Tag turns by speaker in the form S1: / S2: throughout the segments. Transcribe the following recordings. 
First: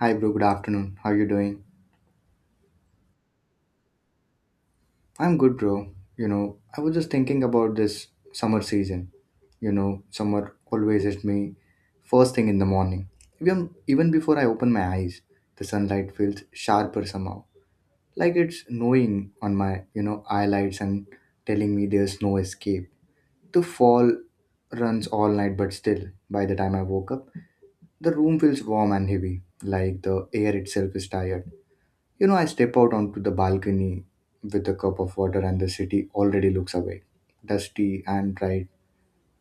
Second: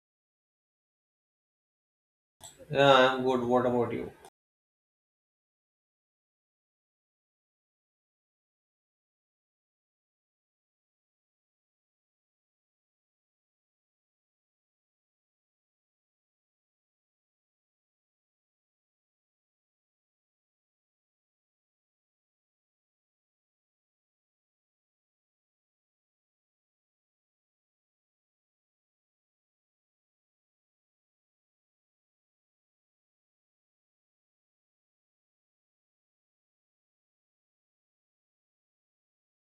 S1: Hi, bro. Good afternoon. How you doing?
S2: Yeah, I'm good. What about you?
S1: I'm good, bro. You know, I was just thinking about this summer season. You know, summer always hits me first thing in the morning. Even before I open my eyes, the sunlight feels sharper somehow. Like it's gnawing on my, you know, eyelids and telling me there's no escape. The fall runs all night, but still, by the time I woke up, the room feels warm and heavy, like the air itself is tired. You know, I step out onto the balcony with a cup of water, and the city already looks away, dusty and bright,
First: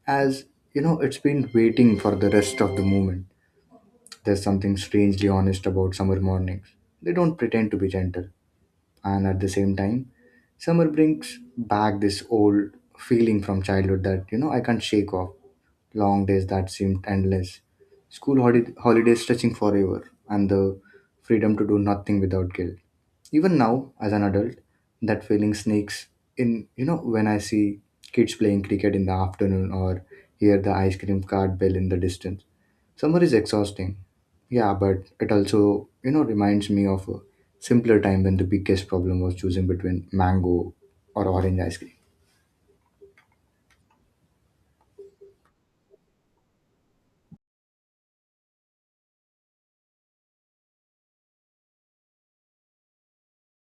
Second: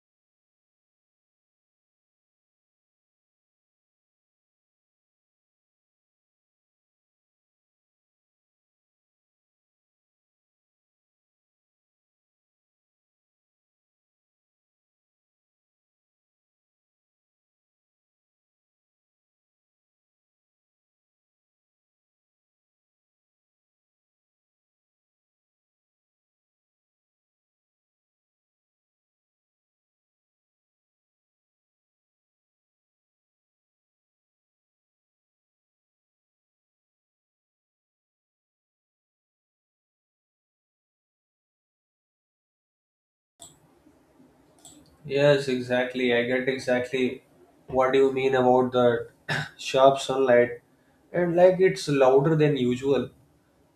S1: as you know, it's been waiting for the rest of the movement. There's something strangely honest about summer mornings. They don't pretend to be gentle, and at the same time, summer brings back this old feeling from childhood that you know I can't shake off. Long days that seemed endless, holidays stretching forever, and the freedom to do nothing without guilt. Even now, as an adult, that feeling sneaks in, you know, when I see kids playing cricket in the afternoon or hear the ice cream cart bell in the distance. Summer is exhausting. Yeah, but it also, you know, reminds me of a simpler time when the biggest problem was choosing between mango or orange ice cream.
S2: Yes, exactly. I get exactly what you mean about that sharp sunlight and like it's louder than usual.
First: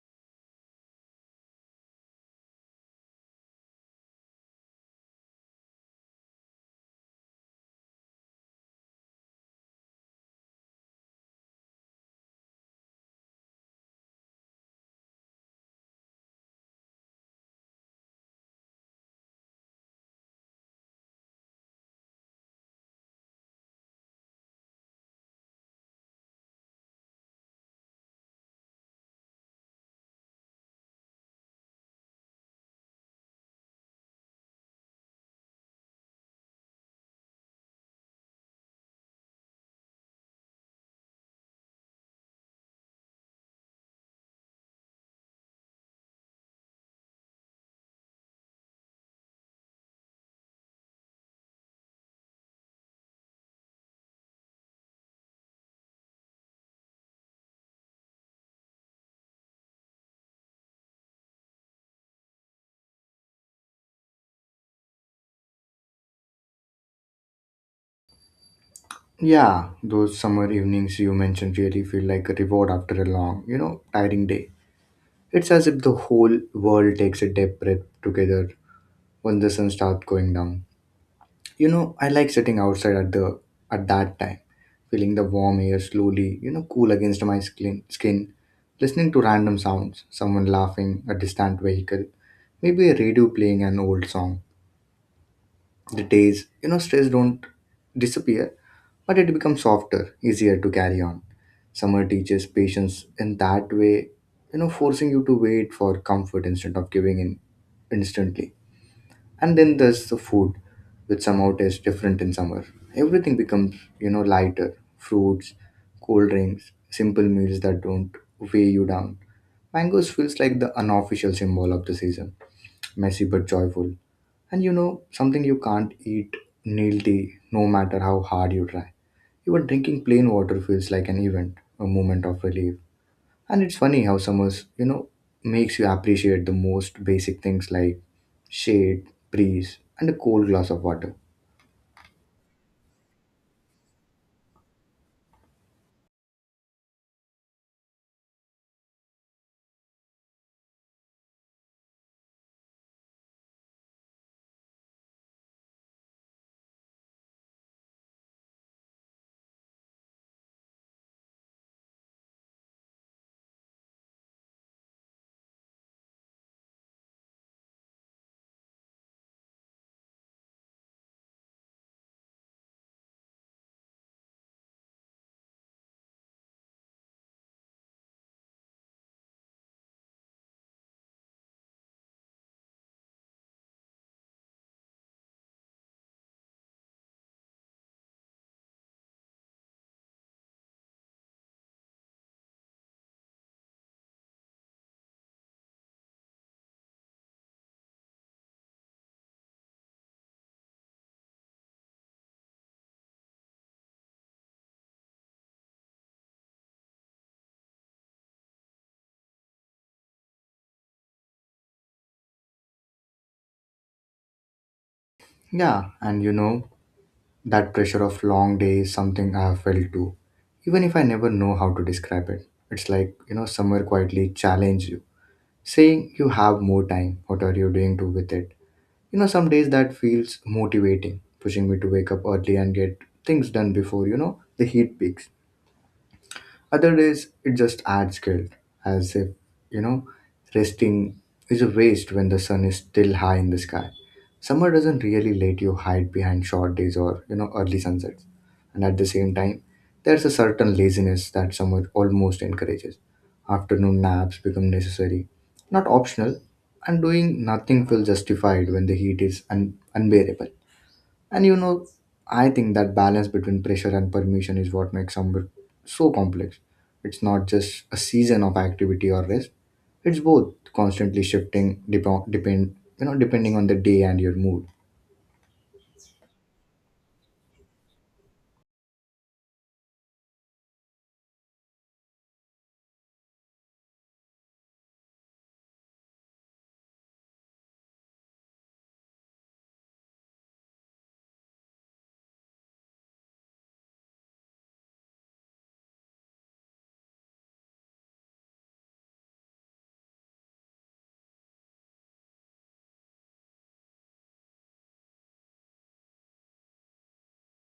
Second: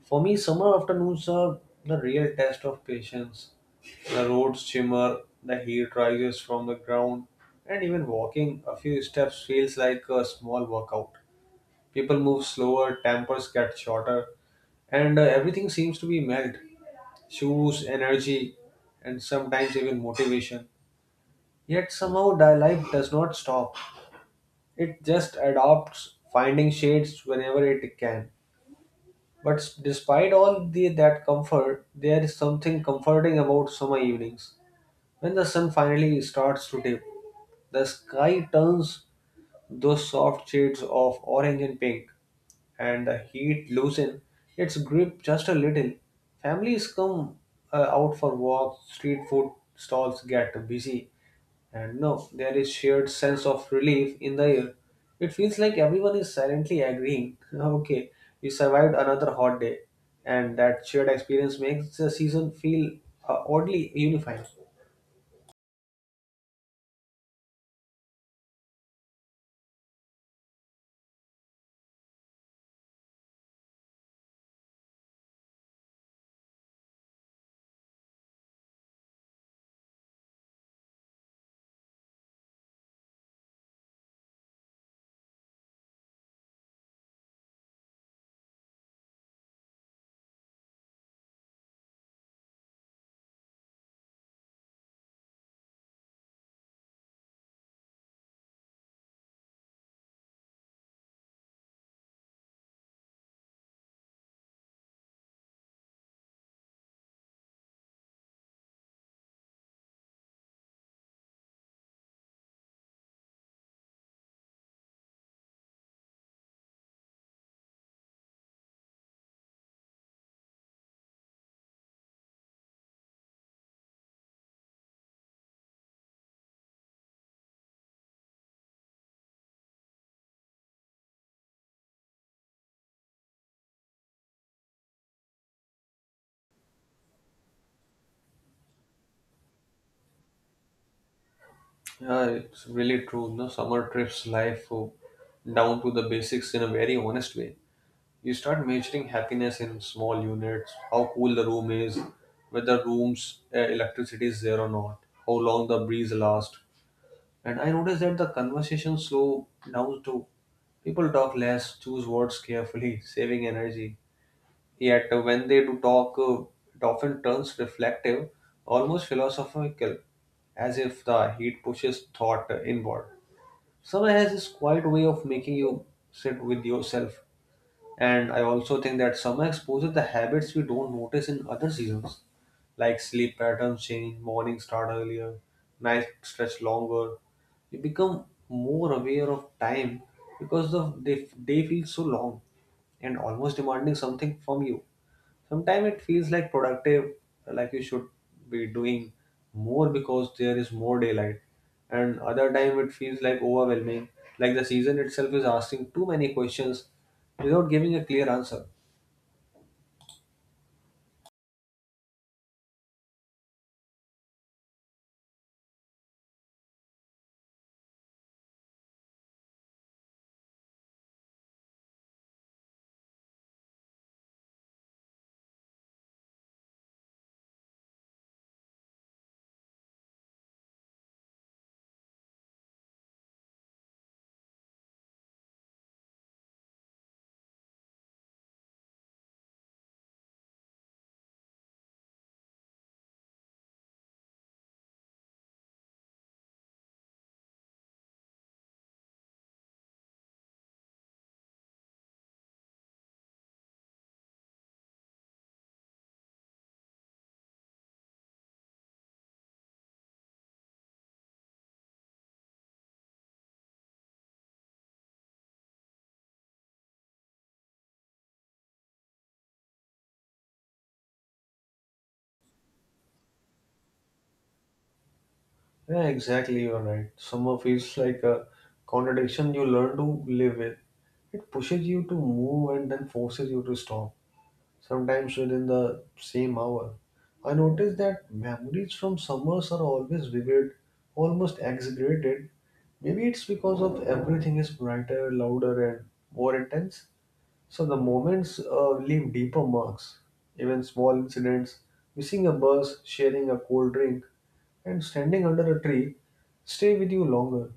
S2: For me, summer afternoons are the real test of patience. The roads shimmer, the heat rises from the ground, and even walking a few steps feels like a small workout. People move slower, tempers get shorter, and everything seems to be melt. Shoes, energy, and sometimes even motivation. Yet somehow life does not stop. It just adopts finding shades whenever it can. But despite that comfort, there is something comforting about summer evenings. When the sun finally starts to dip, the sky turns those soft shades of orange and pink, and the heat loosens its grip just a little. Families come out for walks, street food stalls get busy, and no, there is shared sense of relief in the air. It feels like everyone is silently agreeing. Okay, we survived another hot day, and that shared experience makes the season feel oddly unified.
S1: Yeah, those summer evenings you mentioned really feel like a reward after a long, you know, tiring day. It's as if the whole world takes a deep breath together when the sun starts going down. You know, I like sitting outside at that time, feeling the warm air slowly, you know, cool against my skin, listening to random sounds, someone laughing, a distant vehicle, maybe a radio playing an old song. The days, you know, stress don't disappear, but it becomes softer, easier to carry on. Summer teaches patience in that way, you know, forcing you to wait for comfort instead of giving in instantly. And then there's the food, which somehow tastes different in summer. Everything becomes, you know, lighter fruits, cold drinks, simple meals that don't weigh you down. Mangoes feels like the unofficial symbol of the season, messy but joyful. And you know, something you can't eat nil tea no matter how hard you try. Even drinking plain water feels like an event, a moment of relief. And it's funny how summers, you know, makes you appreciate the most basic things like shade, breeze, and a cold glass of water.
S2: Yeah, it's really true. No, summer trips life down to the basics in a very honest way. You start measuring happiness in small units. How cool the room is, whether room's electricity is there or not, how long the breeze lasts. And I noticed that the conversation slow down too. People talk less, choose words carefully, saving energy. Yet when they do talk, it often turns reflective, almost philosophical, as if the heat pushes thought inward. Summer has this quiet way of making you sit with yourself, and I also think that summer exposes the habits we don't notice in other seasons, like sleep patterns change, mornings start earlier, nights stretch longer. You become more aware of time because the day feels so long and almost demanding something from you. Sometimes it feels like productive, like you should be doing more because there is more daylight, and other time it feels like overwhelming, like the season itself is asking too many questions without giving a clear answer.
S1: Yeah, and you know, that pressure of long days, something I have felt too. Even if I never know how to describe it, it's like, you know, summer quietly challenge you, saying you have more time. What are you doing to with it? You know, some days that feels motivating, pushing me to wake up early and get things done before, you know, the heat peaks. Other days, it just adds guilt, as if, you know, resting is a waste when the sun is still high in the sky. Summer doesn't really let you hide behind short days or, you know, early sunsets. And at the same time, there's a certain laziness that summer almost encourages. Afternoon naps become necessary, not optional, and doing nothing feels justified when the heat is unbearable. And you know, I think that balance between pressure and permission is what makes summer so complex. It's not just a season of activity or rest. It's both constantly shifting dep- depend you know depending on the day and your mood.
S2: Yeah, exactly, you're right. Summer feels like a contradiction you learn to live with. It pushes you to move and then forces you to stop sometimes within the same hour. I noticed that memories from summers are always vivid, almost exaggerated. Maybe it's because of everything is brighter, louder, and more intense. So the moments leave deeper marks. Even small incidents, missing a bus, sharing a cold drink, and standing under a tree stay with you longer,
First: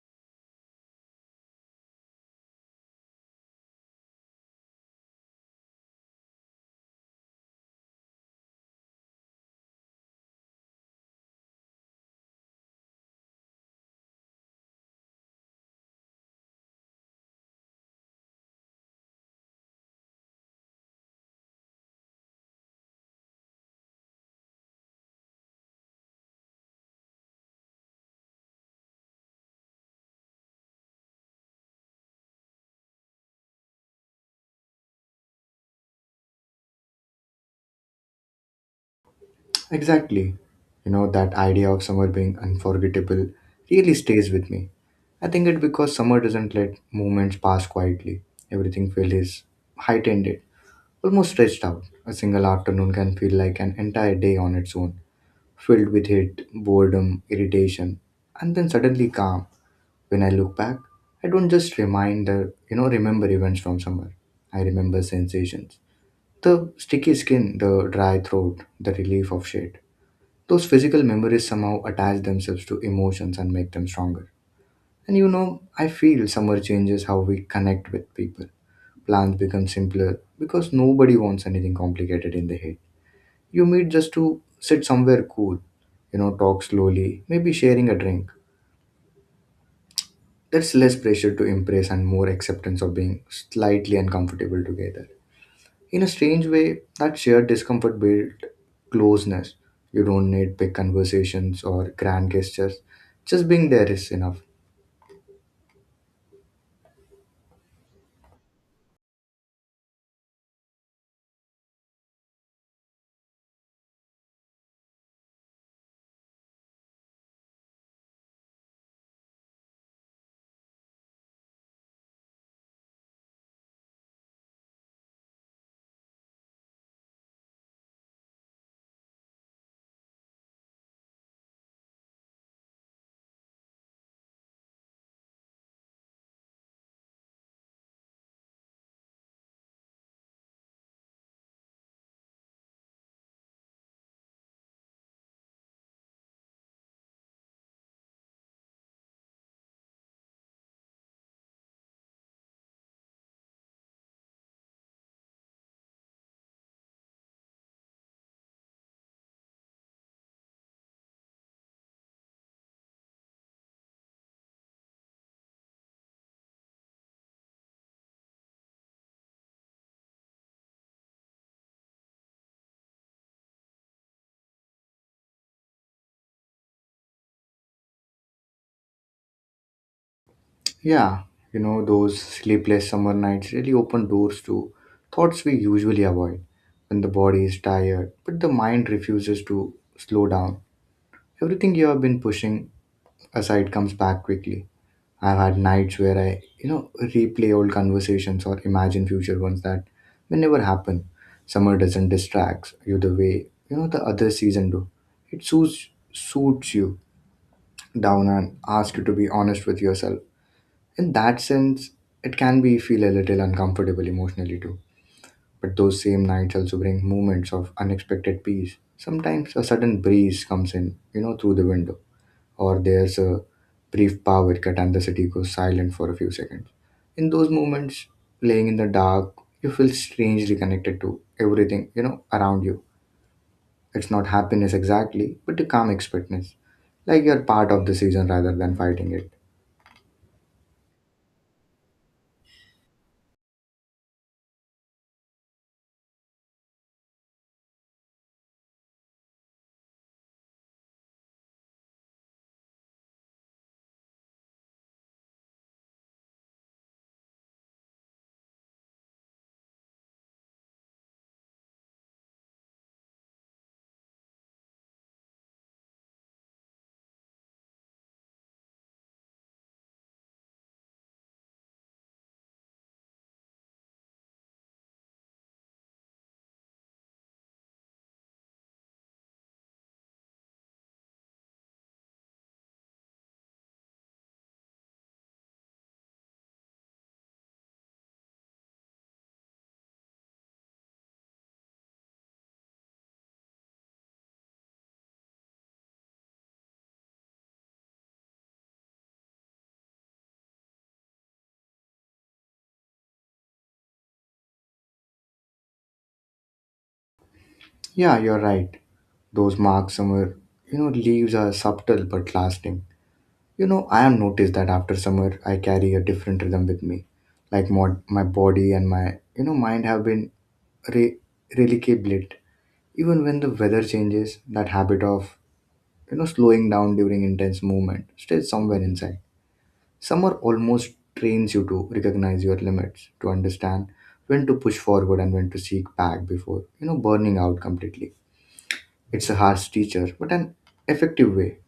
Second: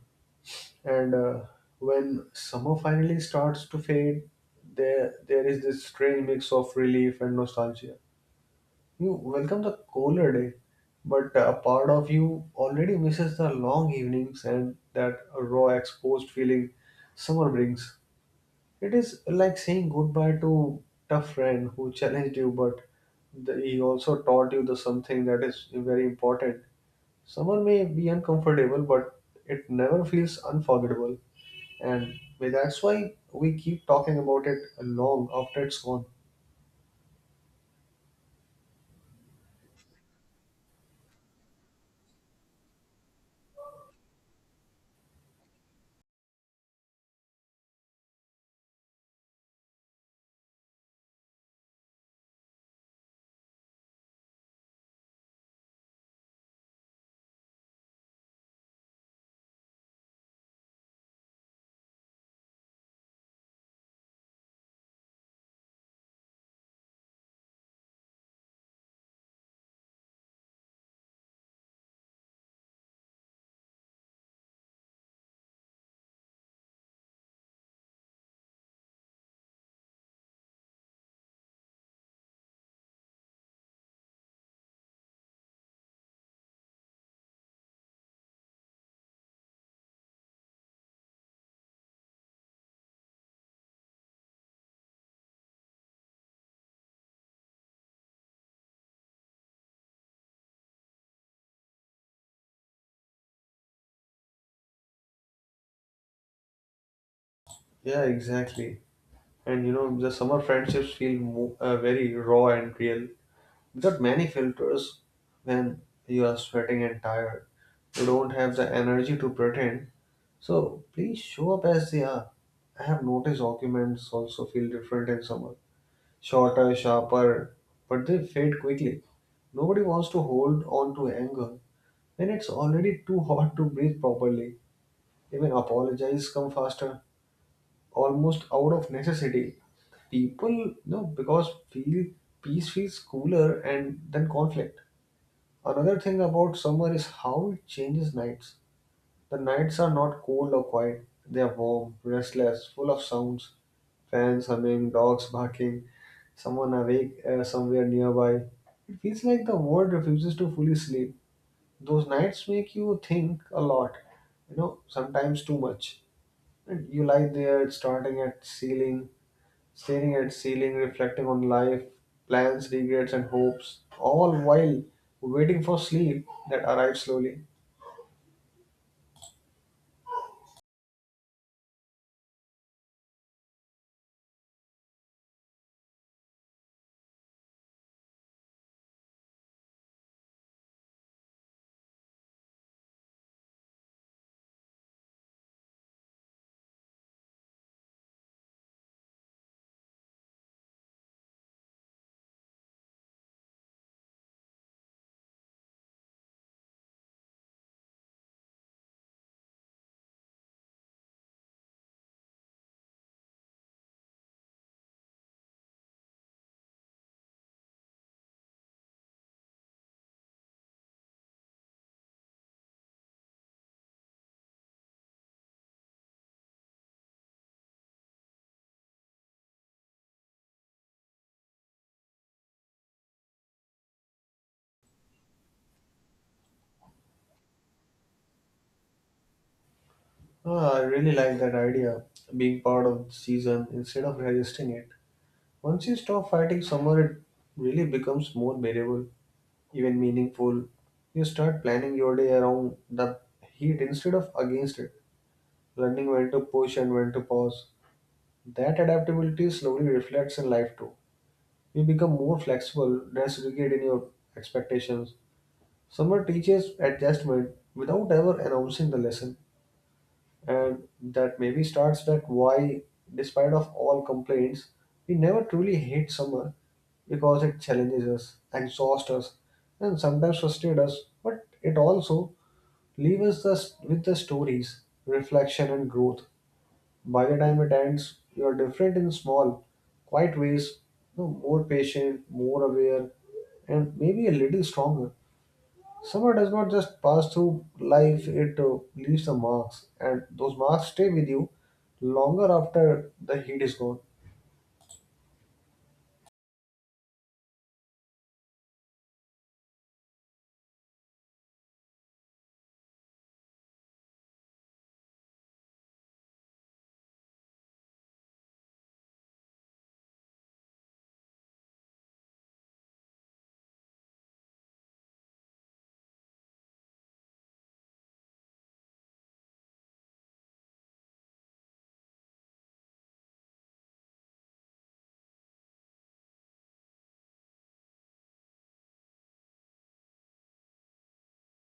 S2: and when summer finally starts to fade, there is this strange mix of relief and nostalgia. You welcome the cooler day, but a part of you already misses the long evenings and that raw exposed feeling summer brings. It is like saying goodbye to tough friend who challenged you, but he also taught you the something that is very important. Summer may be uncomfortable, but it never feels unforgettable, and that's why we keep talking about it long after it's gone.
S1: Exactly. You know that idea of summer being unforgettable really stays with me. I think it because summer doesn't let moments pass quietly. Everything feels heightened, almost stretched out. A single afternoon can feel like an entire day on its own, filled with hate, boredom, irritation, and then suddenly calm. When I look back, I don't just remind the you know remember events from somewhere. I remember sensations. The sticky skin, the dry throat, the relief of shade. Those physical memories somehow attach themselves to emotions and make them stronger. And you know, I feel summer changes how we connect with people. Plans become simpler because nobody wants anything complicated in the heat. You meet just to sit somewhere cool, you know, talk slowly, maybe sharing a drink. That's less pressure to impress and more acceptance of being slightly uncomfortable together. In a strange way, that shared discomfort builds closeness. You don't need big conversations or grand gestures. Just being there is enough.
S2: Yeah, exactly. And you know, the summer friendships feel very raw and real. Without many filters, when you are sweating and tired, you don't have the energy to pretend. So please show up as they are. I have noticed arguments also feel different in summer. Shorter, sharper, but they fade quickly. Nobody wants to hold on to anger when it's already too hot to breathe properly. Even apologize come faster, almost out of necessity. People, you know, because feel peace feels cooler and than conflict. Another thing about summer is how it changes nights. The nights are not cold or quiet, they are warm, restless, full of sounds. Fans humming, dogs barking, someone awake somewhere nearby. It feels like the world refuses to fully sleep. Those nights make you think a lot, you know, sometimes too much. You lie there, starting at ceiling, staring at ceiling, reflecting on life, plans, regrets, and hopes, all while waiting for sleep that arrives slowly.
S1: Yeah, you know, those sleepless summer nights really open doors to thoughts we usually avoid when the body is tired, but the mind refuses to slow down. Everything you have been pushing aside comes back quickly. I've had nights where I, you know, replay old conversations or imagine future ones that may never happen. Summer doesn't distract you the way, you know, the other season do. It suits you down and asks you to be honest with yourself. In that sense, it can be feel a little uncomfortable emotionally too. But those same nights also bring moments of unexpected peace. Sometimes a sudden breeze comes in, you know, through the window or there's a brief power cut and the city goes silent for a few seconds. In those moments, laying in the dark, you feel strangely connected to everything, you know, around you. It's not happiness exactly, but a calm expectness. Like you're part of the season rather than fighting it.
S2: Ah, I really like that idea, being part of the season instead of resisting it. Once you stop fighting summer, it really becomes more bearable, even meaningful. You start planning your day around the heat instead of against it, learning when to push and when to pause. That adaptability slowly reflects in life too. You become more flexible, less rigid in your expectations. Summer teaches adjustment without ever announcing the lesson, and that maybe starts that why, despite of all complaints, we never truly hate summer, because it challenges us, exhausts us, and sometimes frustrates us, but it also leaves us with the stories, reflection, and growth. By the time it ends, you are different in small, quiet ways, you know, more patient, more aware, and maybe a little stronger. Summer does not just pass through life, it leaves the marks, and those marks stay with you longer after the heat is gone.
S1: Yeah, you're right. Those marks somewhere, you know, leaves are subtle but lasting. You know, I have noticed that after summer, I carry a different rhythm with me. Like my body and my, you know, mind have been re- relicablet. Even when the weather changes, that habit of, you know, slowing down during intense movement stays somewhere inside. Summer almost trains you to recognize your limits, to understand when to push forward and when to seek back before, you know, burning out completely. It's a harsh teacher, but an effective way.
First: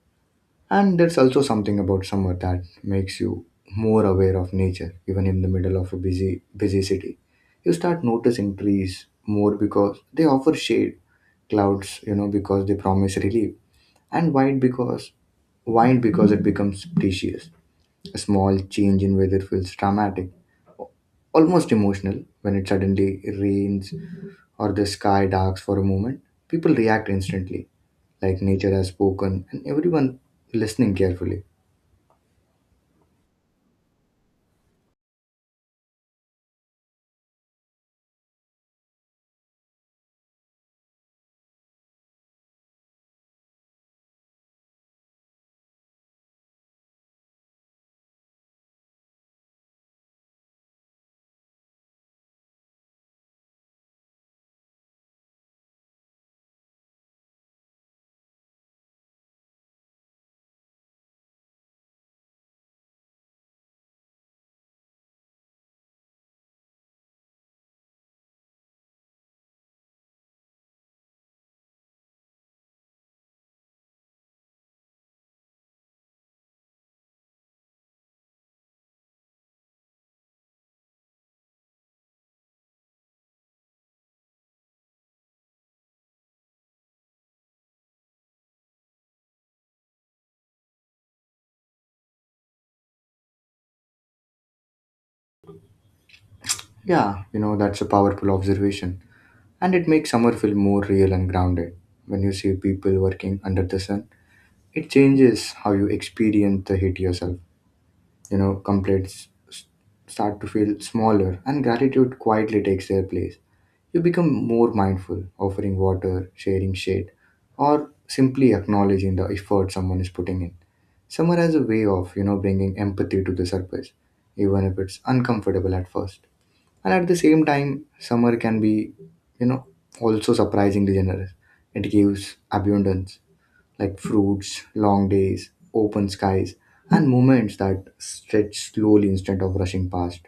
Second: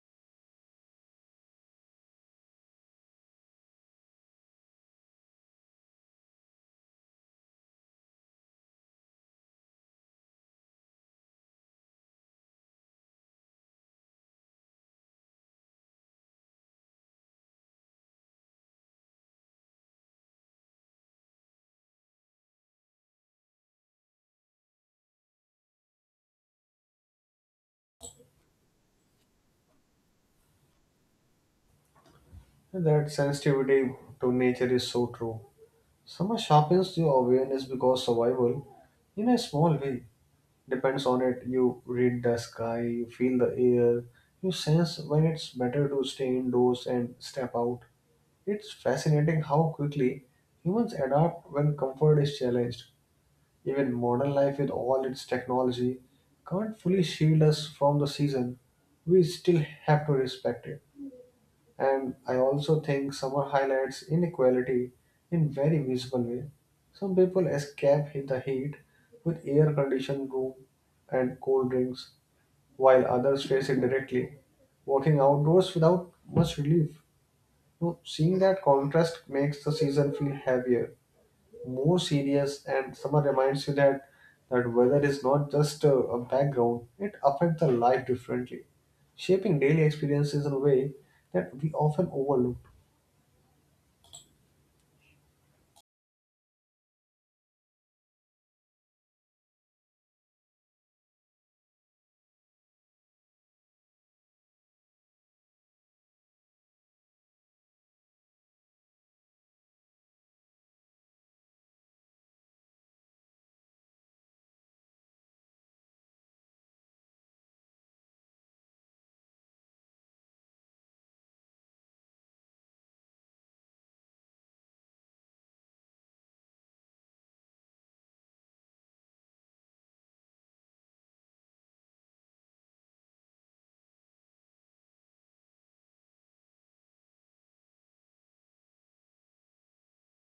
S1: And there's also something about summer that makes you more aware of nature, even in the middle of a busy city. You start noticing trees more because they offer shade, clouds, you know, because they promise relief, and wine because it becomes precious. A small change in weather feels dramatic, almost emotional when it suddenly rains or the sky darks for a moment. People react instantly, like nature has spoken, and everyone listening carefully.
S2: And that sensitivity to nature is so true. Summer sharpens your awareness because survival in a small way depends on it. You read the sky, you feel the air, you sense when it's better to stay indoors and step out. It's fascinating how quickly humans adapt when comfort is challenged. Even modern life, with all its technology, can't fully shield us from the season. We still have to respect it. And I also think summer highlights inequality in very visible way. Some people escape in the heat with air-conditioned room and cold drinks, while others face it directly, walking outdoors without much relief. No, seeing that contrast makes the season feel heavier, more serious, and summer reminds you that that weather is not just a background; it affects the life differently, shaping daily experiences in a way that we often overlook.
S1: Yeah, you know, that's a powerful observation. And it makes summer feel more real and grounded. When you see people working under the sun, it changes how you experience the heat yourself. You know, start to feel smaller, and gratitude quietly takes their place. You become more mindful, offering water, sharing shade, or simply acknowledging the effort someone is putting in. Summer has a way of, you know, bringing empathy to the surface, even if it's uncomfortable at first. And at the same time, summer can be, you know, also surprisingly generous. It gives abundance like fruits, long days, open skies, and moments that stretch slowly instead of rushing past.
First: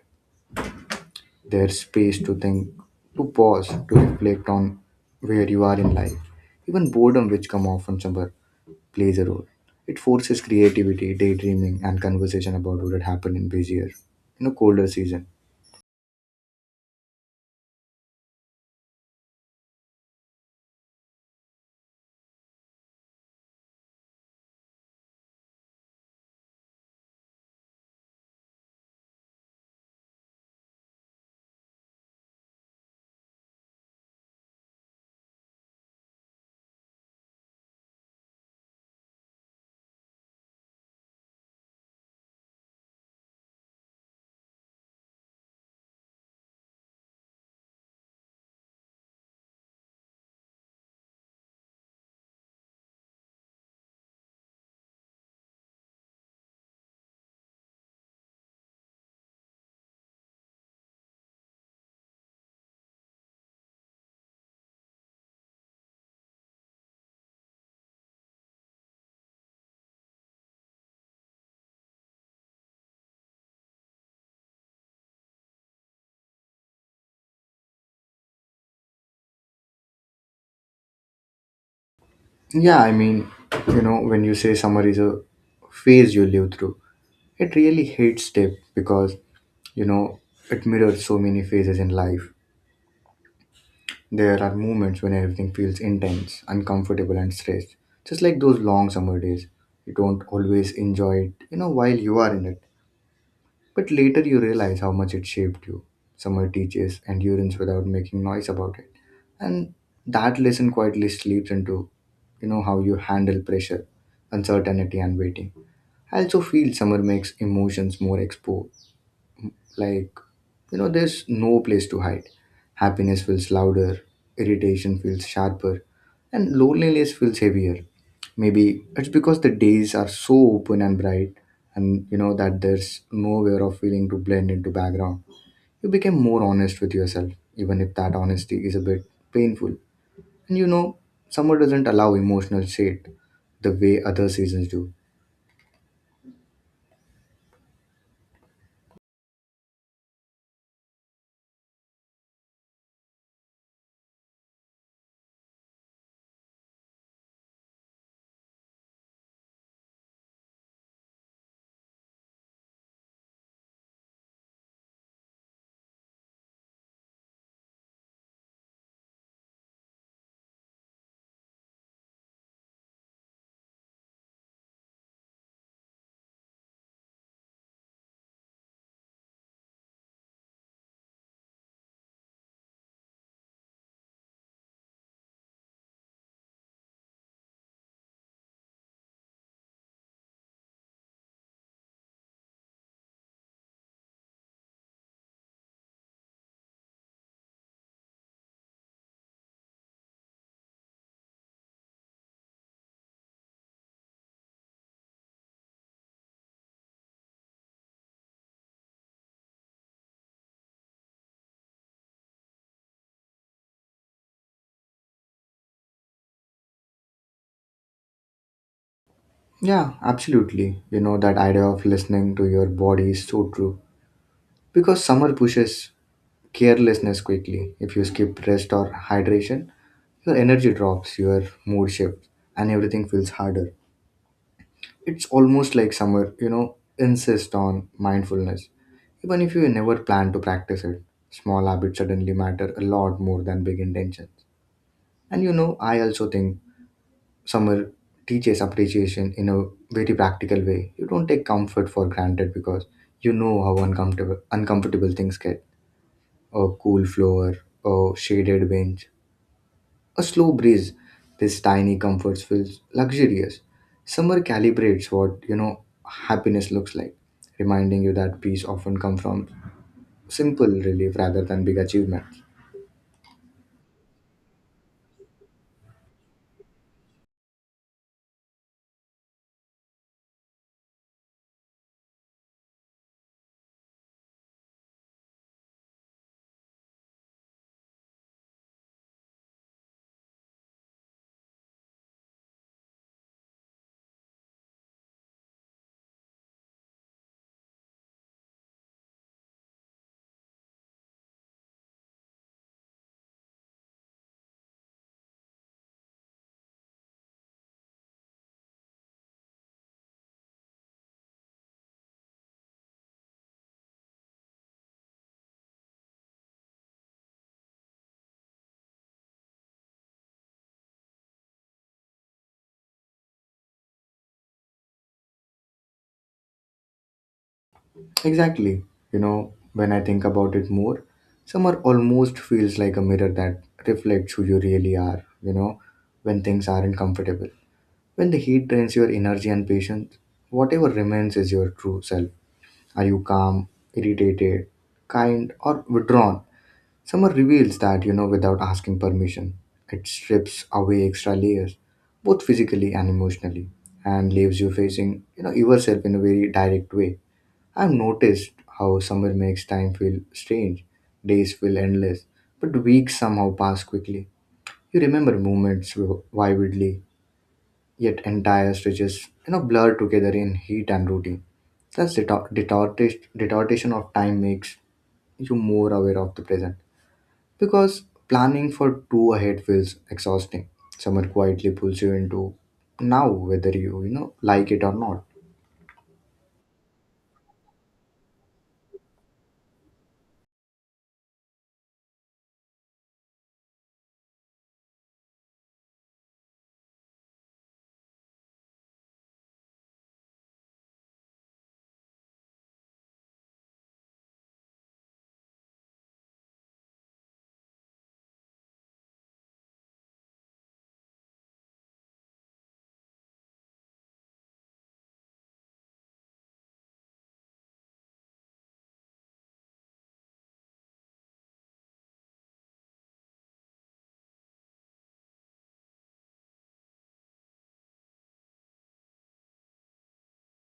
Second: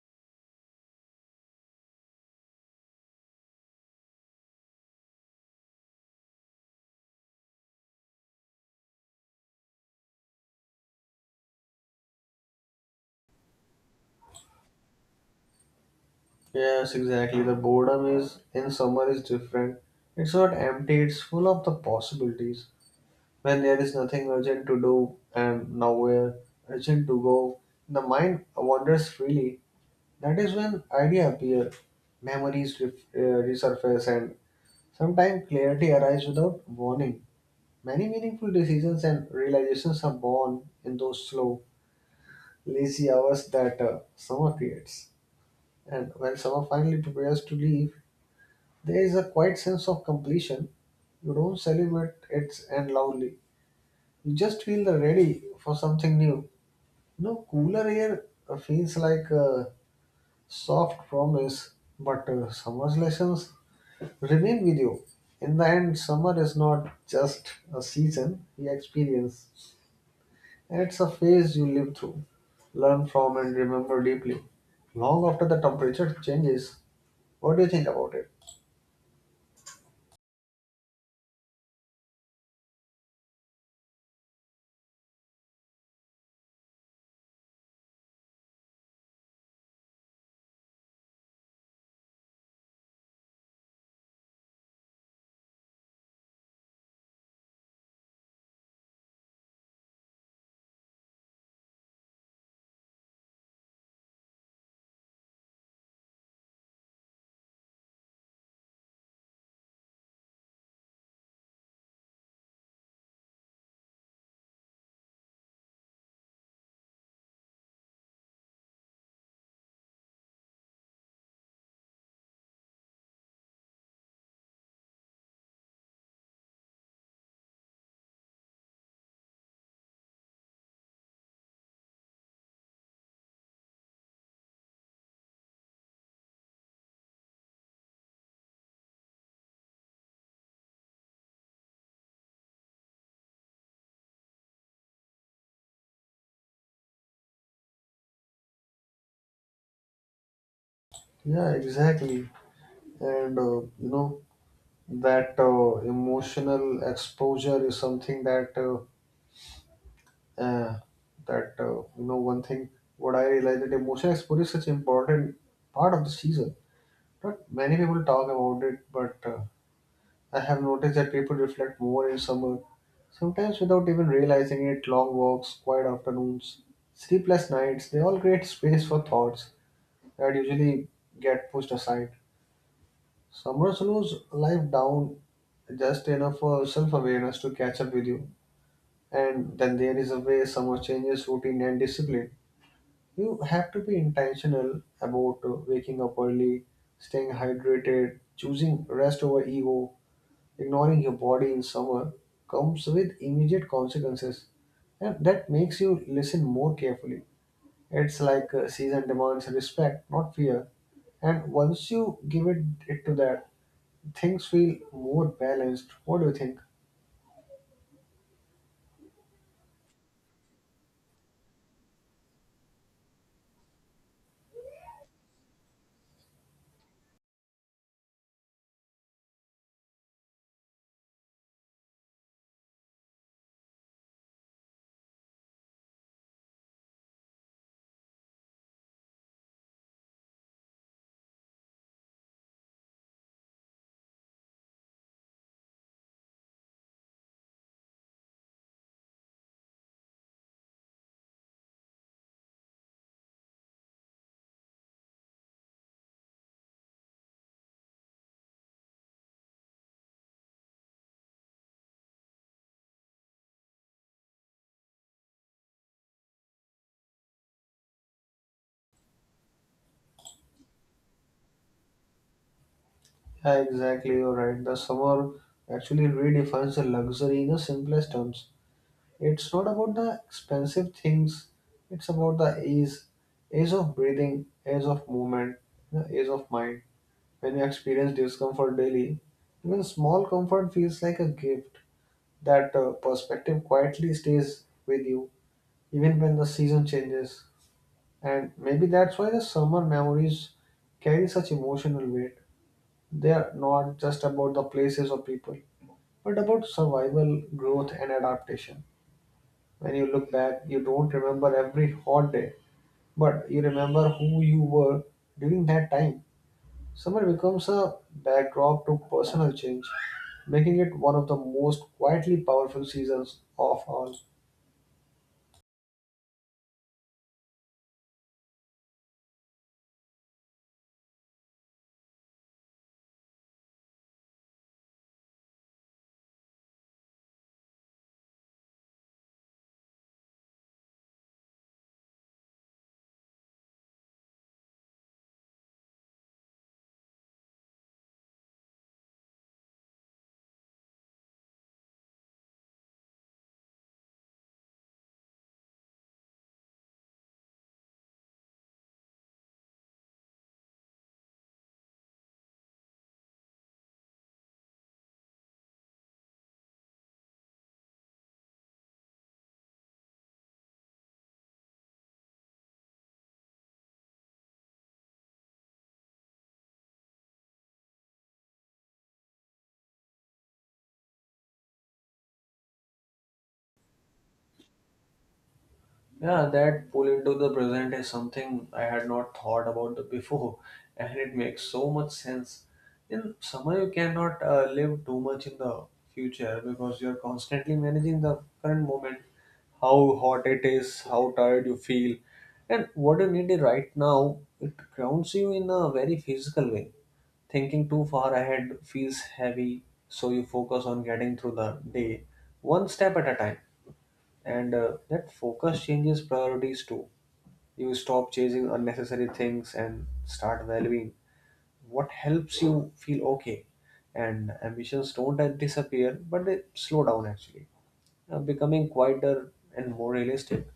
S1: There's space to think, to pause, to reflect on where you are in life. Even boredom, which come often summer, plays a role. It forces creativity, daydreaming, and conversation about what had happened in busier, you know, colder season.
S2: Yes, exactly. The boredom is in summer is different. It's not empty, it's full of the possibilities. When there is nothing urgent to do and nowhere urgent to go, the mind wanders freely. That is when ideas appear, memories resurface, and sometimes clarity arrives without warning. Many meaningful decisions and realizations are born in those slow, lazy hours that summer creates. And when summer finally prepares to leave, there is a quiet sense of completion. You don't celebrate its end loudly. You just feel the ready for something new. You know, cooler air feels like a soft promise, but summer's lessons remain with you. In the end, summer is not just a season you experience, it's a phase you live through, learn from, and remember deeply. Long after the temperature changes, what do you think about it?
S1: Yeah, I mean, you know, when you say summer is a phase you live through, it really hits deep because, you know, it mirrors so many phases in life. There are moments when everything feels intense, uncomfortable, and stressed, just like those long summer days. You don't always enjoy it, you know, while you are in it, but later you realize how much it shaped you. Summer teaches endurance without making noise about it. And that lesson quietly sleeps into, you know, how you handle pressure, uncertainty, and waiting. I also feel summer makes emotions more exposed like, you know, there's no place to hide. Happiness feels louder, irritation feels sharper, and loneliness feels heavier. Maybe it's because the days are so open and bright, and you know that there's nowhere of feeling to blend into background. You became more honest with yourself, even if that honesty is a bit painful. And you know, summer doesn't allow emotional shade the way other seasons do.
S2: Yeah, exactly. And you know, that emotional exposure is something that uh, that you know, one thing what I realized, that emotional exposure is such important part of the season. Not many people talk about it, but I have noticed that people reflect more in summer, sometimes without even realizing it. Long walks, quiet afternoons, sleepless nights—they all create space for thoughts that usually get pushed aside. Summer slows life down just enough for self awareness to catch up with you. And then there is a way summer changes routine and discipline. You have to be intentional about waking up early, staying hydrated, choosing rest over ego, ignoring your body in summer comes with immediate consequences. And that makes you listen more carefully. It's like season demands respect, not fear. And once you give it to that, things feel more balanced. What do you think?
S1: Yeah, absolutely. You know, that idea of listening to your body is so true. Because summer pushes carelessness quickly. If you skip rest or hydration, your energy drops, your mood shifts, and everything feels harder. It's almost like summer, you know, insist on mindfulness, even if you never plan to practice it. Small habits suddenly matter a lot more than big intentions. And you know, I also think summer teaches appreciation in a very practical way. You don't take comfort for granted because you know how uncomfortable things get, a cool floor, a shaded bench, a slow breeze. This tiny comforts feels luxurious. Summer calibrates what happiness looks like, reminding you that peace often comes from simple relief rather than big achievements.
S2: Yeah, exactly, you're right. The summer actually redefines the luxury in the simplest terms. It's not about the expensive things, it's about the ease, ease of breathing, ease of movement, the ease of mind. When you experience discomfort daily, even small comfort feels like a gift. That perspective quietly stays with you, even when the season changes. And maybe that's why the summer memories carry such emotional weight. They are not just about the places or people, but about survival, growth, and adaptation. When you look back, you don't remember every hot day, but you remember who you were during that time. Summer becomes a backdrop to personal change, making it one of the most quietly powerful seasons of all.
S1: Exactly. When I think about it more, summer almost feels like a mirror that reflects who you really are, when things aren't comfortable. When the heat drains your energy and patience, whatever remains is your true self. Are you calm, irritated, kind, or withdrawn? Summer reveals that, without asking permission. It strips away extra layers, both physically and emotionally, and leaves you facing, yourself in a very direct way. I've noticed how summer makes time feel strange. Days feel endless, but weeks somehow pass quickly. You remember moments vividly, yet entire stretches blur together in heat and routine. Thus, detortation of time makes you more aware of the present because planning for two ahead feels exhausting. Someone quietly pulls you into now, whether you you know like it or not.
S2: Yeah, that pull into the present is something I had not thought about the before, and it makes so much sense. In summer, you cannot live too much in the future because you're constantly managing the current moment, how hot it is, how tired you feel, and what you need right now. It grounds you in a very physical way. Thinking too far ahead feels heavy, so you focus on getting through the day one step at a time, and that focus changes priorities too. You stop chasing unnecessary things and start valuing what helps you feel okay, and ambitions don't disappear, but they slow down actually, becoming quieter and more realistic.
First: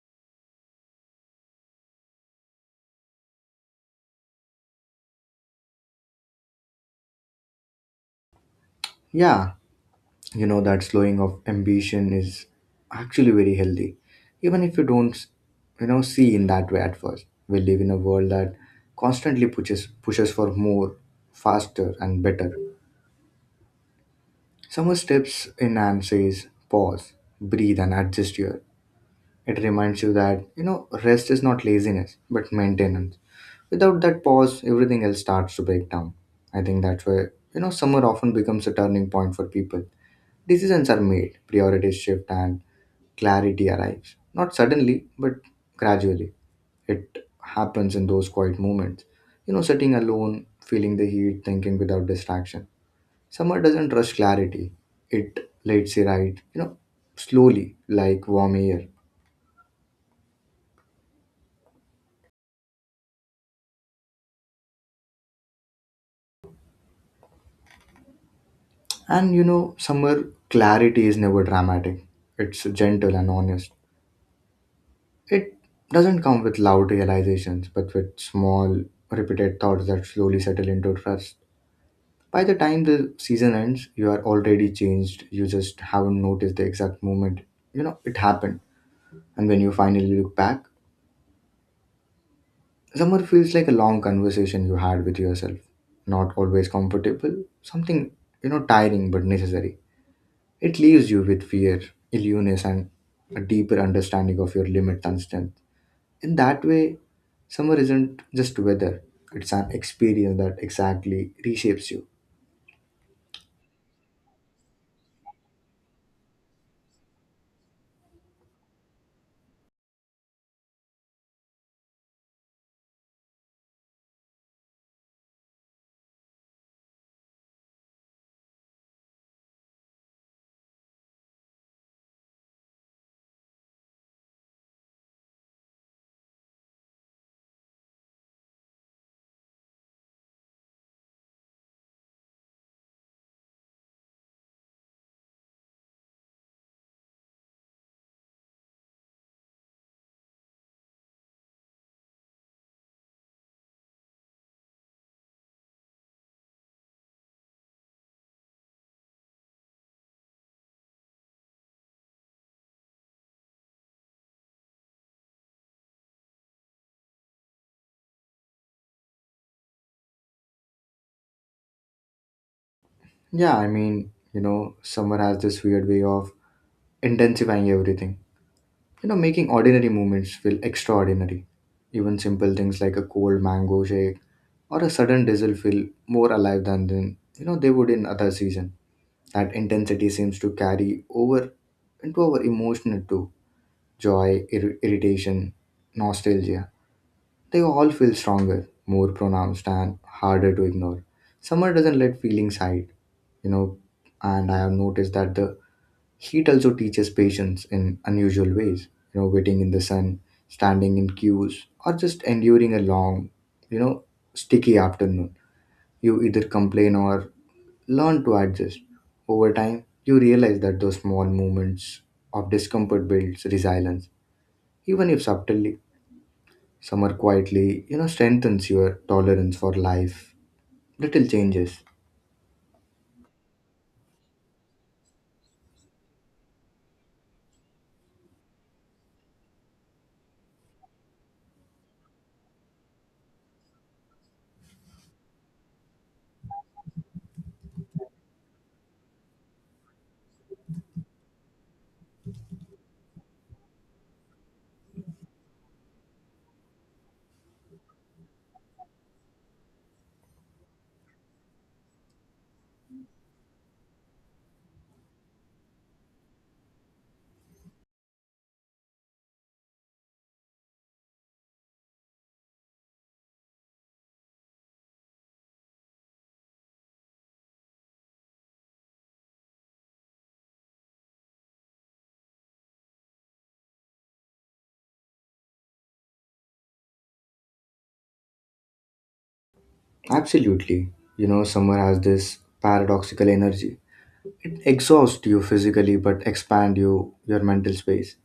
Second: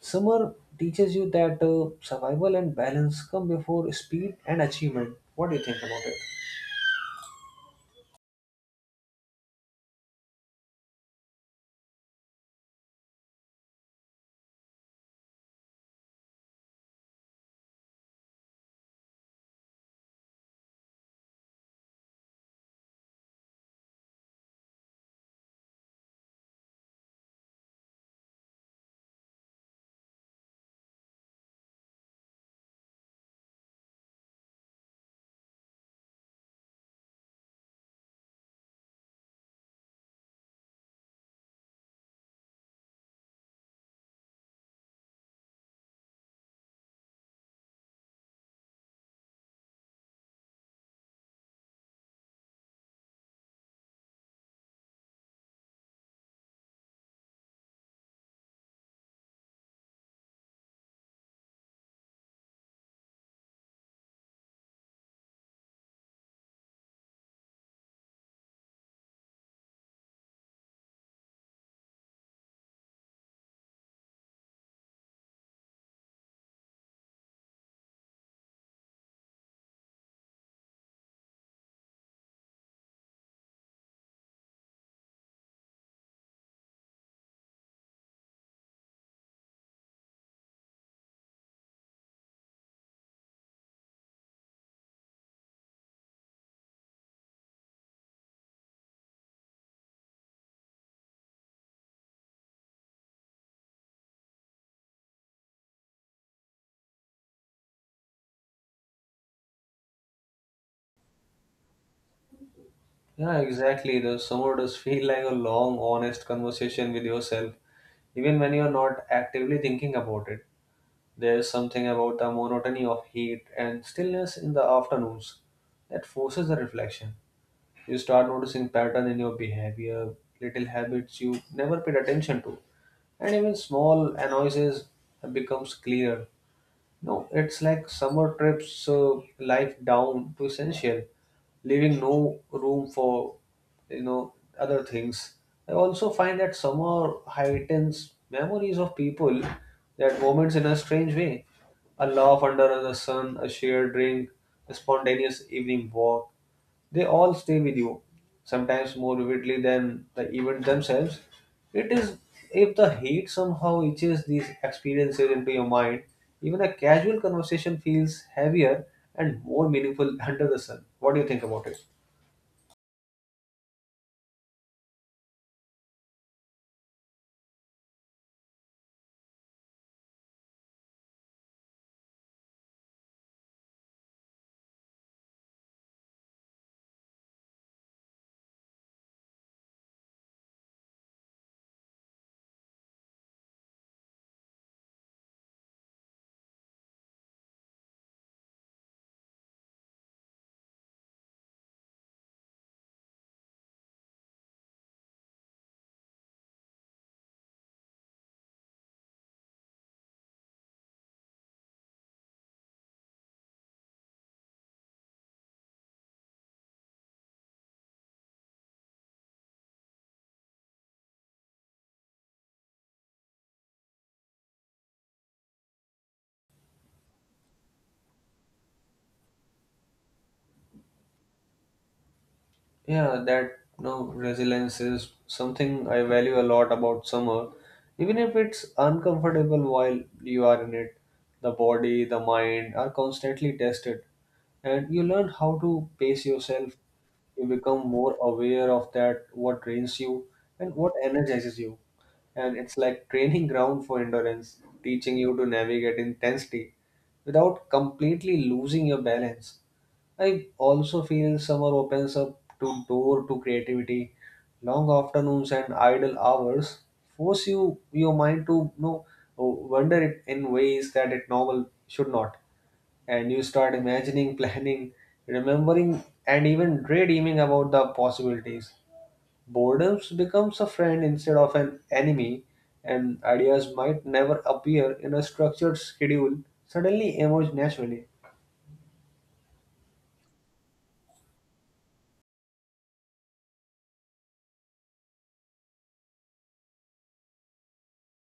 S2: Summer teaches you that survival and balance come before speed and achievement. What do you think about it?
S1: Yeah, you know that slowing of ambition is actually very healthy, even if you don't see in that way at first. We live in a world that constantly pushes for more, faster, and better. Someone steps in and says, pause, breathe, and adjust your. It reminds you that, rest is not laziness, but maintenance. Without that pause, everything else starts to break down. I think that's where, summer often becomes a turning point for people. Decisions are made, priorities shift, and clarity arrives. Not suddenly, but gradually. It happens in those quiet moments. Sitting alone, feeling the heat, thinking without distraction. Summer doesn't rush clarity. It lets it ride, slowly like warm air. And summer clarity is never dramatic. It's gentle and honest. It doesn't come with loud realizations, but with small, repeated thoughts that slowly settle into trust. By the time the season ends, you are already changed. You just haven't noticed the exact moment, it happened. And when you finally look back, summer feels like a long conversation you had with yourself. Not always comfortable, something, tiring but necessary. It leaves you with fear, illness, and a deeper understanding of your limits and strength. In that way, summer isn't just weather, it's an experience that exactly reshapes you.
S2: Yeah, exactly. The summer does feel like a long, honest conversation with yourself, even when you're not actively thinking about it. There is something about the monotony of heat and stillness in the afternoons that forces a reflection. You start noticing pattern in your behavior, little habits you never paid attention to, and even small annoyances becomes clearer. No, it's like summer trips life down to essential, leaving no room for other things. I also find that summer heightens memories of people, that moments in a strange way. A laugh under the sun, a shared drink, a spontaneous evening walk. They all stay with you, sometimes more vividly than the event themselves. It is if the heat somehow etches these experiences into your mind, even a casual conversation feels heavier and more meaningful under the sun. What do you think about it?
S1: Yeah, I mean, summer has this weird way of intensifying everything, making ordinary moments feel extraordinary. Even simple things like a cold mango shake or a sudden drizzle feel more alive than then they would in other season. That intensity seems to carry over into our emotional too. Joy, irritation, nostalgia. They all feel stronger, more pronounced, and harder to ignore. Summer doesn't let feelings hide, you know, and I have noticed that the heat also teaches patience in unusual ways. Waiting in the sun, standing in queues, or just enduring a long, you know, sticky afternoon, you either complain or learn to adjust. Over time, you realize that those small moments of discomfort builds resilience, even if subtly. Some quietly, strengthens your tolerance for life. Little changes.
S2: Yeah, that, you know, resilience is something I value a lot about summer. Even if it's uncomfortable while you are in it, the body, the mind are constantly tested, and you learn how to pace yourself. You become more aware of that, what drains you and what energizes you. And it's like training ground for endurance, teaching you to navigate intensity without completely losing your balance. I also feel summer opens up to door to creativity. Long afternoons and idle hours force you your mind to, you know, wonder it in ways that it normal should not, and you start imagining, planning, remembering, and even daydreaming about the possibilities. Boredom becomes a friend instead of an enemy, and ideas might never appear in a structured schedule suddenly emerge naturally.
S1: Absolutely. Summer has this paradoxical energy. It exhausts you physically but expand you your mental space.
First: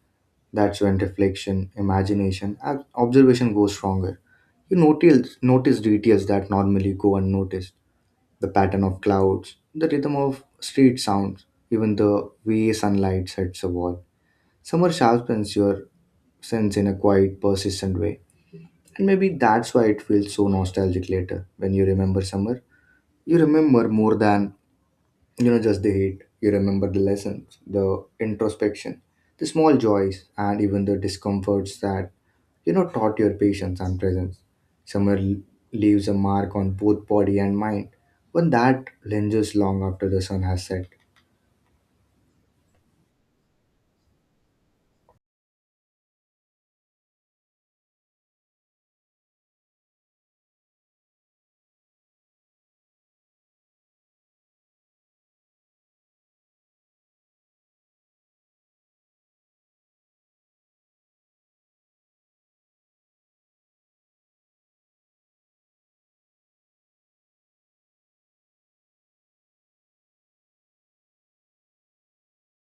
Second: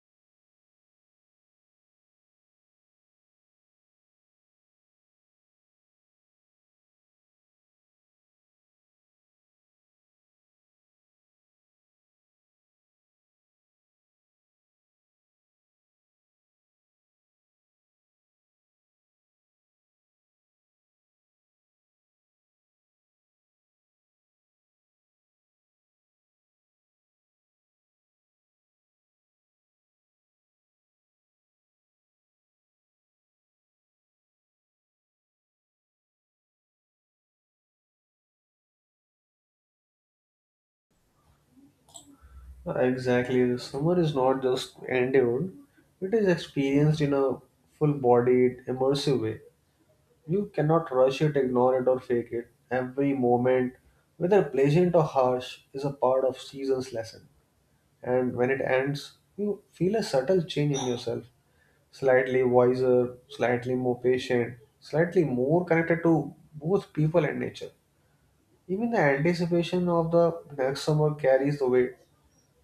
S1: That's when reflection, imagination, and observation goes stronger. You notice details that normally go unnoticed, the pattern of clouds, the rhythm of street sounds, even the way sunlight hits a wall. Summer sharpens your sense in a quiet, persistent way. And maybe that's why it feels so nostalgic later. When you remember summer, you remember more than just the hate, you remember the lessons, the introspection, the small joys, and even the discomforts that taught your patience and presence. summer l- leaves a mark on both body and mind, but that lingers long after the sun has set.
S2: Exactly. The summer is not just endured, it is experienced in a full bodied, immersive way. You cannot rush it, ignore it, or fake it. Every moment, whether pleasant or harsh, is a part of season's lesson. And when it ends, you feel a subtle change in yourself, slightly wiser, slightly more patient, slightly more connected to both people and nature. Even the anticipation of the next summer carries the weight.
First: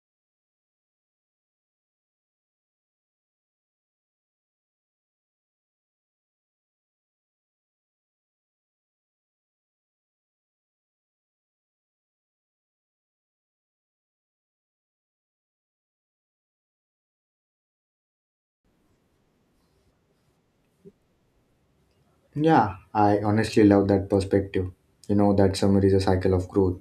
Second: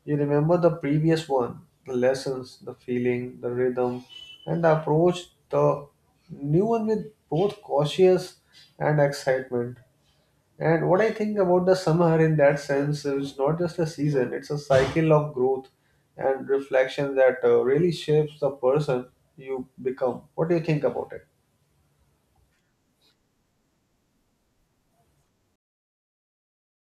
S2: You remember the previous one, the lessons, the feeling, the rhythm, and the approach, the new one with both cautious and excitement. And what I think about the summer in that sense is not just a season, it's a cycle of growth and reflection that really shapes the person you become. What do you think about it?
S1: Yeah, I honestly love that perspective, you know, that summer is a cycle of growth.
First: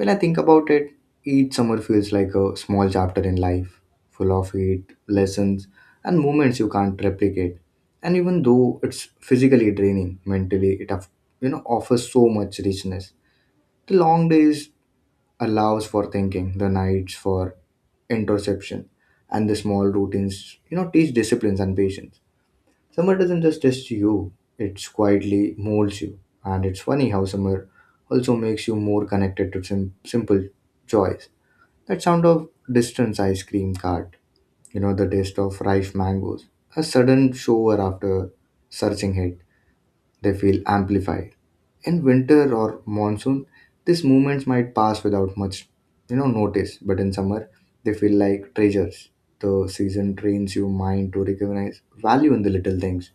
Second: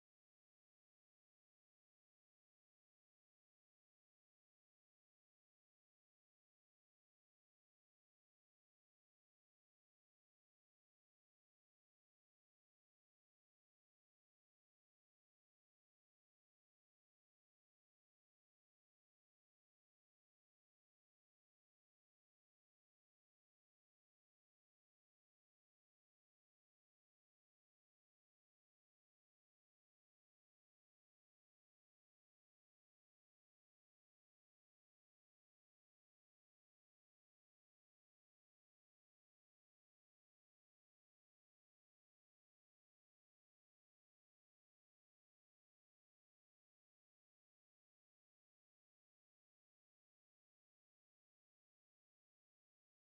S1: When I think about it, each summer feels like a small chapter in life, full of heat, lessons, and moments you can't replicate. And even though it's physically draining, mentally offers so much richness. The long days allows for thinking, the nights for introspection, and the small routines teach disciplines and patience. Summer doesn't just test you, it quietly molds you. And it's funny how summer also makes you more connected to simple joys. That sound of distance ice cream cart, the taste of ripe mangoes, a sudden shower after searching heat, they feel amplified. In winter or monsoon, these moments might pass without much, notice, but in summer, they feel like treasures. The season trains your mind to recognize value in the little things.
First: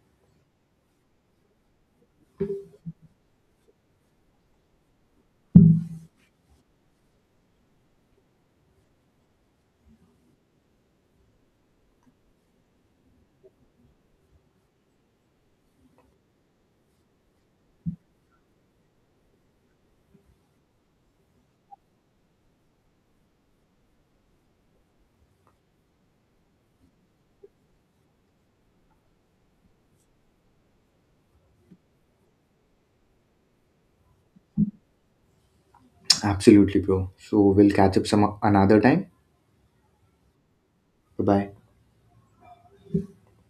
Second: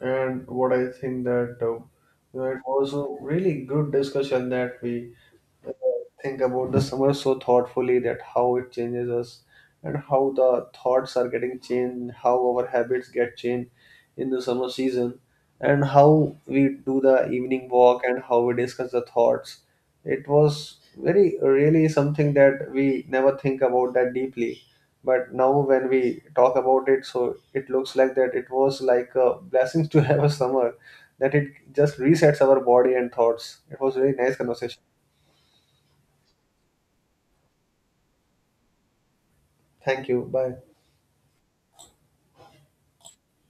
S2: And what I think that you know, it was a really good discussion, that we think about the summer so thoughtfully, that how it changes us and how the thoughts are getting changed, how our habits get changed in the summer season, and how we do the evening walk and how we discuss the thoughts. It was very really something that we never think about that deeply, but now when we talk about it, so it looks like that it was like a blessing to have a summer, that it just resets our body and thoughts. It was really nice conversation.
S1: Absolutely, bro. So we'll catch up some another time.
S2: Thank you. Bye.
S1: Bye bye.